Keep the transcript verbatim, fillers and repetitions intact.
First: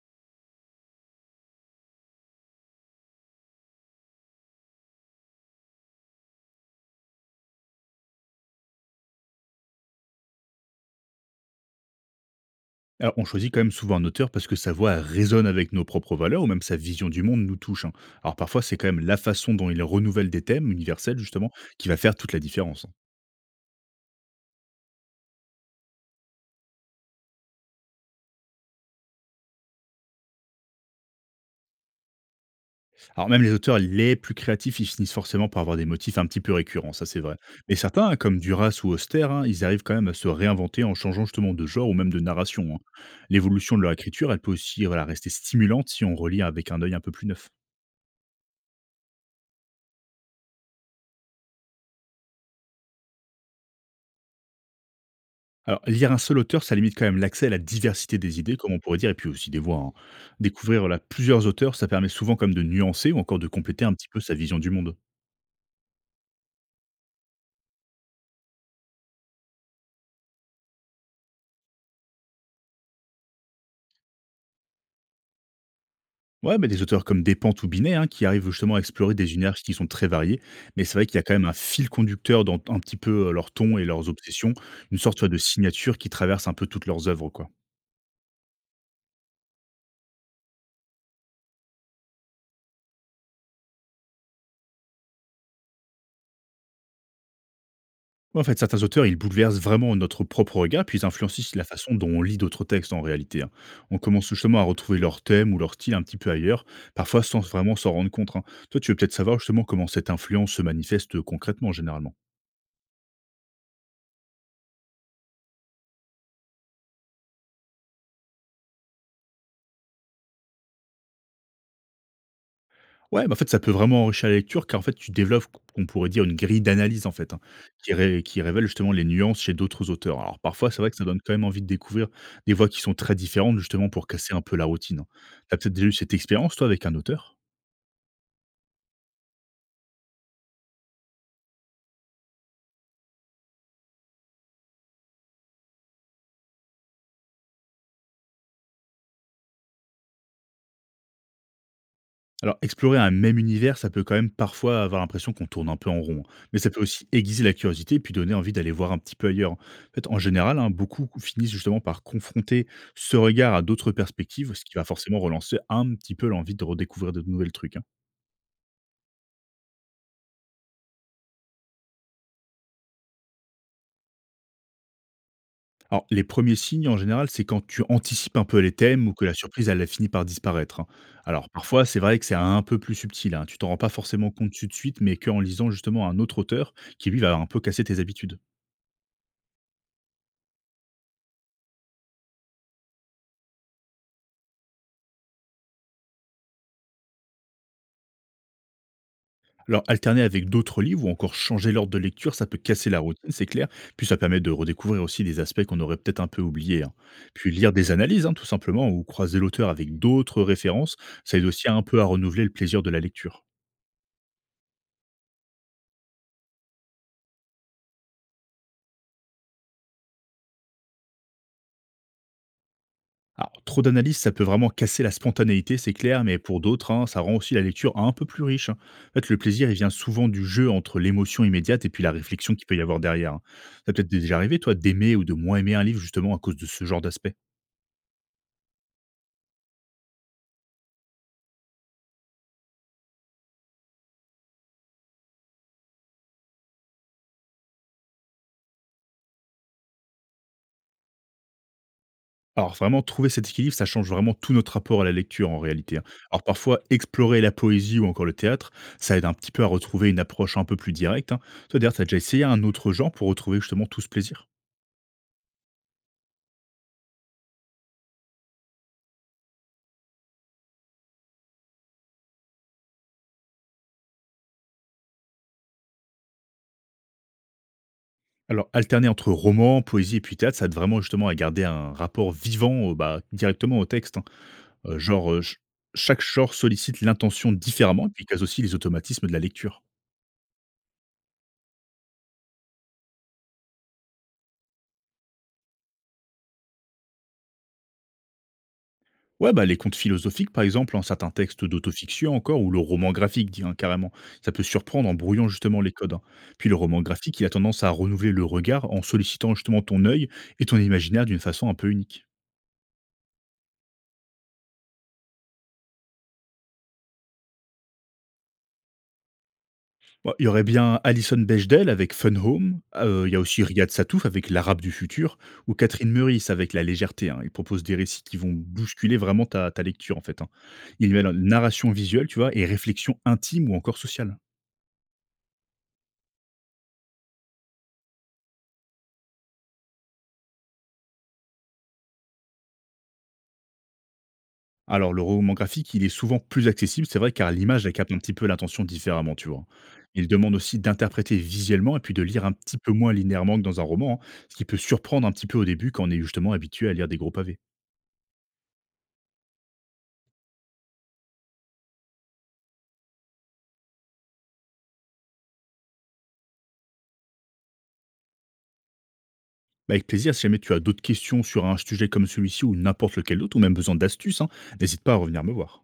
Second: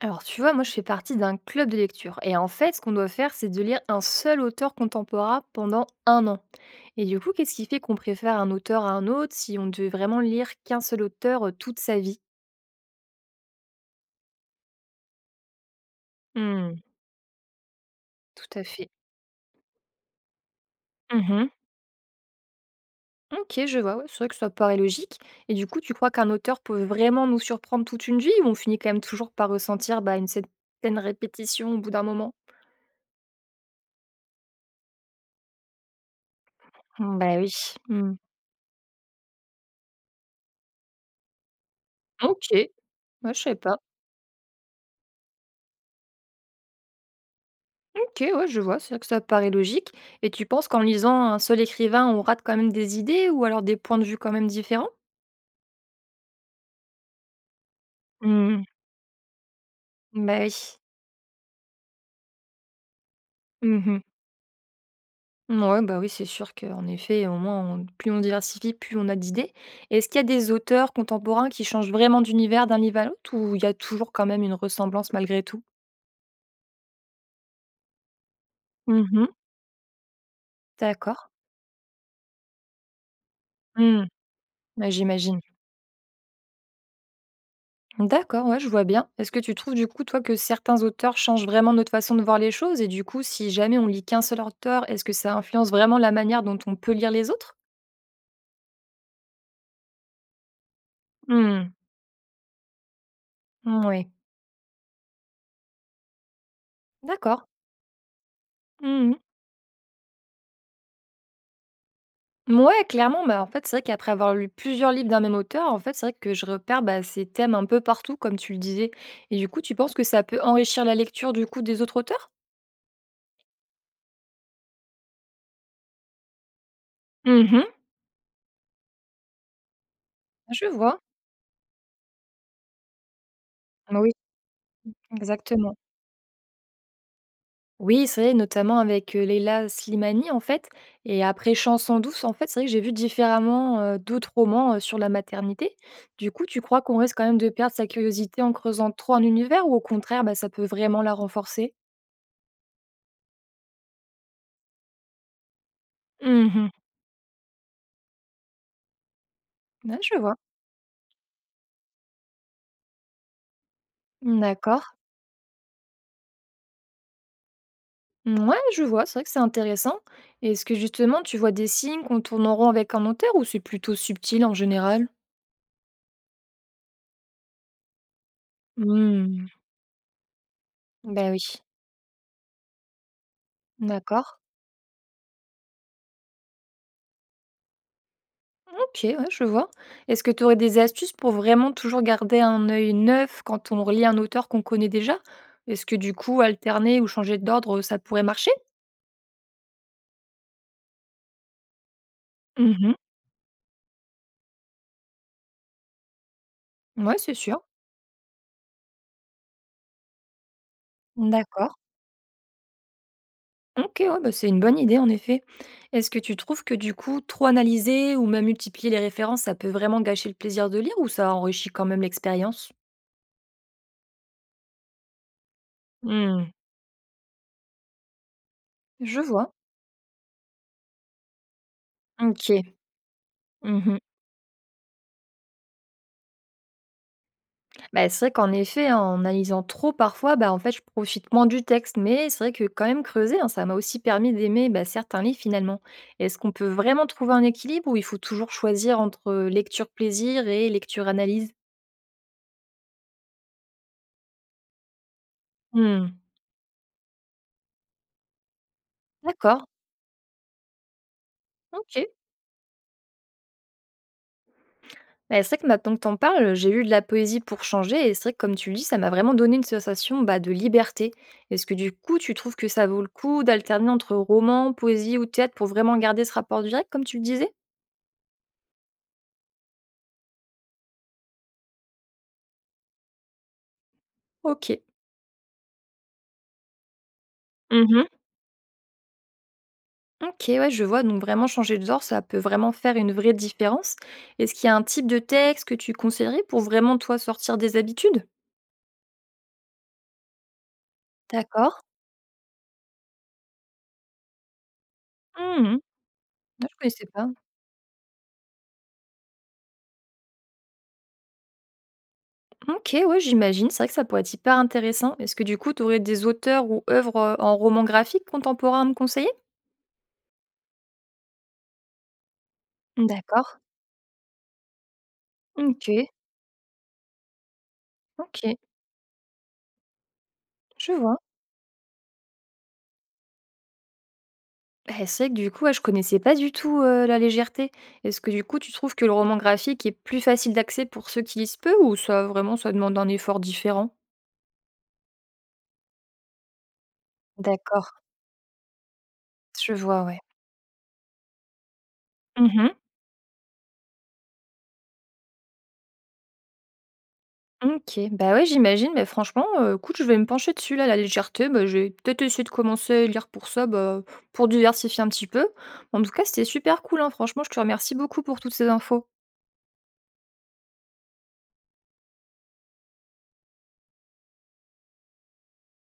Alors, tu vois, moi, je fais partie d'un club de lecture. Et en fait, ce qu'on doit faire, c'est de lire un seul auteur contemporain pendant un an. Et du coup, qu'est-ce qui fait qu'on préfère un auteur à un autre si on devait vraiment lire qu'un seul auteur euh, toute sa vie? Alors, on choisit quand même souvent un auteur parce que sa voix résonne avec nos propres valeurs ou même Hmm. sa vision du monde nous touche, hein. Alors Tout à parfois, c'est quand fait. même la façon dont il renouvelle des thèmes universels, Mhm. justement, qui va faire toute la différence, hein. Ok, je vois. Ouais, c'est vrai que ça paraît logique. Et du coup, tu crois qu'un auteur peut vraiment nous surprendre toute une vie ou on finit quand même toujours par ressentir bah, une certaine répétition au bout d'un moment? Alors même les auteurs les plus créatifs, ils finissent forcément par avoir des motifs un petit peu récurrents, ça Hmm. c'est Bah vrai. oui. Mais certains, Hmm. hein, comme Duras ou Auster, hein, ils arrivent quand même à se réinventer en changeant justement de genre ou même de Ok. narration, hein. Moi, je sais L'évolution pas. de leur écriture, elle peut aussi voilà, rester stimulante si on relit avec un œil un peu plus neuf. OK, ouais, je vois, c'est vrai que ça paraît logique. Et tu penses qu'en lisant un seul écrivain, on rate quand même des idées ou alors des points de vue quand même différents? Alors, lire un seul auteur, ça limite quand même l'accès à la diversité des idées, Mmh. comme on pourrait dire, et puis aussi des voix, hein. Bah oui. Découvrir voilà, plusieurs auteurs, ça permet souvent comme de nuancer ou encore de compléter un Mmh. petit peu sa vision du monde. Ouais, bah oui, c'est sûr qu'en effet, au moins, on- plus on diversifie, plus on a d'idées. Et est-ce qu'il y a des auteurs contemporains qui changent vraiment d'univers d'un livre à l'autre ou il y a toujours quand même une ressemblance malgré tout? Ouais, mais des auteurs comme Despentes ou Binet, hein, qui arrivent justement à explorer Mmh. des univers qui sont très variés, mais c'est vrai qu'il D'accord. y a quand même un fil conducteur dans un petit peu euh, leur ton et Mmh. leurs obsessions, Ouais, une sorte ouais, de j'imagine. signature qui traverse un peu toutes leurs œuvres, quoi. D'accord, ouais, je vois bien. Est-ce que tu trouves du coup, toi, que certains auteurs changent vraiment notre façon de voir les choses et du coup, si jamais on lit qu'un seul auteur, est-ce que ça influence vraiment la manière dont on peut lire les autres? En fait, certains auteurs, ils bouleversent vraiment notre propre regard, puis ils influencent aussi la Hmm. façon dont on lit d'autres textes en réalité, hein. On Oui, commence justement à retrouver leur thème ou leur style un petit peu ailleurs, parfois sans d'accord. vraiment s'en rendre compte, hein. Toi, tu veux Mhm. peut-être savoir justement comment cette influence se manifeste concrètement, généralement. Ouais, clairement, bah, en fait, c'est vrai qu'après avoir lu plusieurs livres d'un même auteur, en fait, c'est vrai que je repère bah, ces thèmes un peu partout, comme tu le disais. Et du coup, tu penses que ça peut enrichir la lecture du coup des autres auteurs? Ouais, bah en fait, ça peut vraiment enrichir la lecture, car en fait, tu développes, on pourrait dire, une grille d'analyse, en fait, hein, Mhm. qui, ré- qui révèle justement les nuances chez d'autres auteurs. Alors Je parfois, c'est vrai que vois. ça donne quand même envie de découvrir des voix qui sont très différentes, justement, pour Oui, casser un peu la routine, hein. T'as peut-être exactement. déjà eu cette expérience, toi, avec un auteur. Oui, c'est vrai, notamment avec, heu, Leila Slimani, en fait, et après Chanson douce, en fait, c'est vrai que j'ai vu différemment, heu, d'autres romans, heu, sur la maternité. Du coup, tu crois qu'on risque quand même de perdre sa curiosité en creusant trop un univers ou au contraire, bah, ça peut vraiment la renforcer? Alors, explorer un même univers, ça peut quand même parfois avoir l'impression qu'on tourne un peu en rond, hein, mais ça Mmh. peut aussi aiguiser la curiosité et puis donner envie d'aller voir un petit peu ailleurs. En Ouais, fait, je en vois. général, hein, beaucoup finissent justement par confronter ce regard à d'autres perspectives, ce qui va D'accord. forcément relancer un petit peu l'envie de redécouvrir de nouvelles trucs, hein. Ouais, je vois, c'est vrai que c'est intéressant. Est-ce que justement, tu vois des signes qu'on tourne en rond avec un auteur ou c'est plutôt subtil en général? Alors, les premiers signes, en général, c'est quand tu anticipes un peu les thèmes ou que la Mmh. surprise, elle a fini par disparaître, hein. Bah, oui. Alors, parfois, c'est vrai que c'est un peu plus subtil, hein, tu t'en rends pas forcément D'accord. compte tout de suite, mais qu'en lisant justement un autre auteur qui, lui, va un peu casser tes habitudes. OK, ouais, je vois. Est-ce que tu aurais des astuces pour vraiment toujours garder un œil neuf quand on relit un auteur qu'on connaît déjà? Est-ce que du coup, alterner ou changer d'ordre, ça pourrait marcher? Alors, alterner avec d'autres livres ou encore changer l'ordre de lecture, ça peut casser Mmh. la routine, c'est clair. Puis ça permet de redécouvrir aussi des aspects qu'on aurait peut-être un peu oubliés, hein. Ouais, c'est Puis sûr. lire des analyses, hein, tout simplement, ou croiser l'auteur avec d'autres références, ça aide aussi D'accord. un peu à renouveler le plaisir de la lecture. OK, ouais, bah, c'est une bonne idée en effet. Est-ce que tu trouves que du coup, trop analyser ou même multiplier les références, ça peut vraiment gâcher le plaisir de lire ou ça enrichit quand même l'expérience? Alors, trop d'analyses, ça peut vraiment casser la spontanéité, c'est clair, mais Mmh. pour d'autres, hein, ça rend aussi la lecture un peu plus riche, hein. En Je fait, le vois. plaisir, il vient souvent du jeu entre l'émotion immédiate et puis la réflexion qu'il OK. peut y avoir derrière, hein. Ça Mmh. peut être déjà arrivé, toi, d'aimer ou de moins aimer un livre justement à cause de ce genre d'aspect. Bah, c'est vrai qu'en effet, hein, en analysant trop parfois, bah, en fait, je profite moins du texte. Mais c'est vrai que quand même creuser, hein, ça m'a aussi permis d'aimer bah, certains livres finalement. Est-ce qu'on peut vraiment trouver un équilibre ou il faut toujours choisir entre lecture plaisir et lecture analyse? Alors vraiment trouver cet équilibre, ça change vraiment tout notre rapport à la lecture en réalité, hein. Hmm. Alors parfois explorer la poésie ou encore le théâtre, ça aide un petit peu D'accord, à retrouver une approche un peu plus directe, hein. Toi ok. d'ailleurs, tu déjà essayé un autre genre pour retrouver justement tout ce plaisir? Bah, c'est vrai que maintenant que t'en parles, j'ai eu de la poésie pour changer et c'est vrai que comme tu le dis, ça m'a vraiment donné une sensation bah, de liberté. Est-ce que du coup, tu trouves que ça vaut le coup d'alterner entre roman, poésie ou théâtre pour vraiment garder ce rapport direct comme tu le disais? Alors alterner entre roman, poésie et puis théâtre, ça aide vraiment justement à garder un rapport vivant, heu, bah, directement au texte, hein. Ok. Heu, genre, heu, ch chaque genre sollicite l'intention différemment et puis casse aussi les automatismes de la lecture. OK, ouais, je vois. Donc vraiment changer de genre, ça peut vraiment faire une vraie différence. Est-ce qu'il y a un type de texte que tu conseillerais pour vraiment, toi, sortir des habitudes? Ouais, bah, les contes philosophiques, par exemple, un certain texte D'accord. d'autofiction encore, ou le roman graphique, dit, hein, carrément. Ça peut surprendre en brouillant Mmh. justement les codes, hein. Ah, Puis le je roman connaissais pas. graphique, il a tendance à renouveler le regard en sollicitant justement ton œil et ton imaginaire d'une façon un peu unique. OK, ouais, j'imagine. C'est vrai que ça pourrait être hyper intéressant. Est-ce que du coup, tu aurais des auteurs ou œuvres, heu, en roman graphique contemporain à me conseiller? Bon, il y aurait bien Alison Bechdel avec Fun Home, euh, il y a D'accord. aussi Riyad Satouf avec L'Arabe du futur, ou OK. Catherine Meurice avec La Légèreté, hein. Il propose des récits qui vont OK, bousculer vraiment ta, ta lecture, en fait, hein. je Il vois. y a la narration visuelle, tu vois, et réflexion intime ou encore sociale. Bah, c'est vrai que du coup, ouais, je connaissais pas du tout, heu, la légèreté. Est-ce que du coup, tu trouves que le roman graphique est plus facile d'accès pour ceux qui lisent peu ou ça, vraiment, ça demande un effort différent? Alors, le roman graphique, il est souvent plus accessible, c'est vrai, car l'image, elle D'accord, capte un petit peu l'attention différemment, tu vois. je vois, ouais. Il demande aussi d'interpréter visuellement et puis de lire un Mmh. petit peu moins linéairement que dans un roman, hein, ce qui peut surprendre un petit peu au début quand on est justement habitué à lire des gros pavés. OK. Bah, ouais, j'imagine, mais franchement, heu, écoute, je vais me pencher dessus, là, la légèreté. Bah, je vais peut-être essayer de commencer à lire pour ça, bah, pour diversifier un petit peu. En tout cas, c'était super cool, hein. Franchement, je te remercie beaucoup pour toutes ces infos. Bah, avec plaisir, si jamais tu as d'autres questions sur un sujet comme celui-ci ou n'importe lequel d'autre, ou même besoin d'astuces, hein, n'hésite pas à revenir me voir.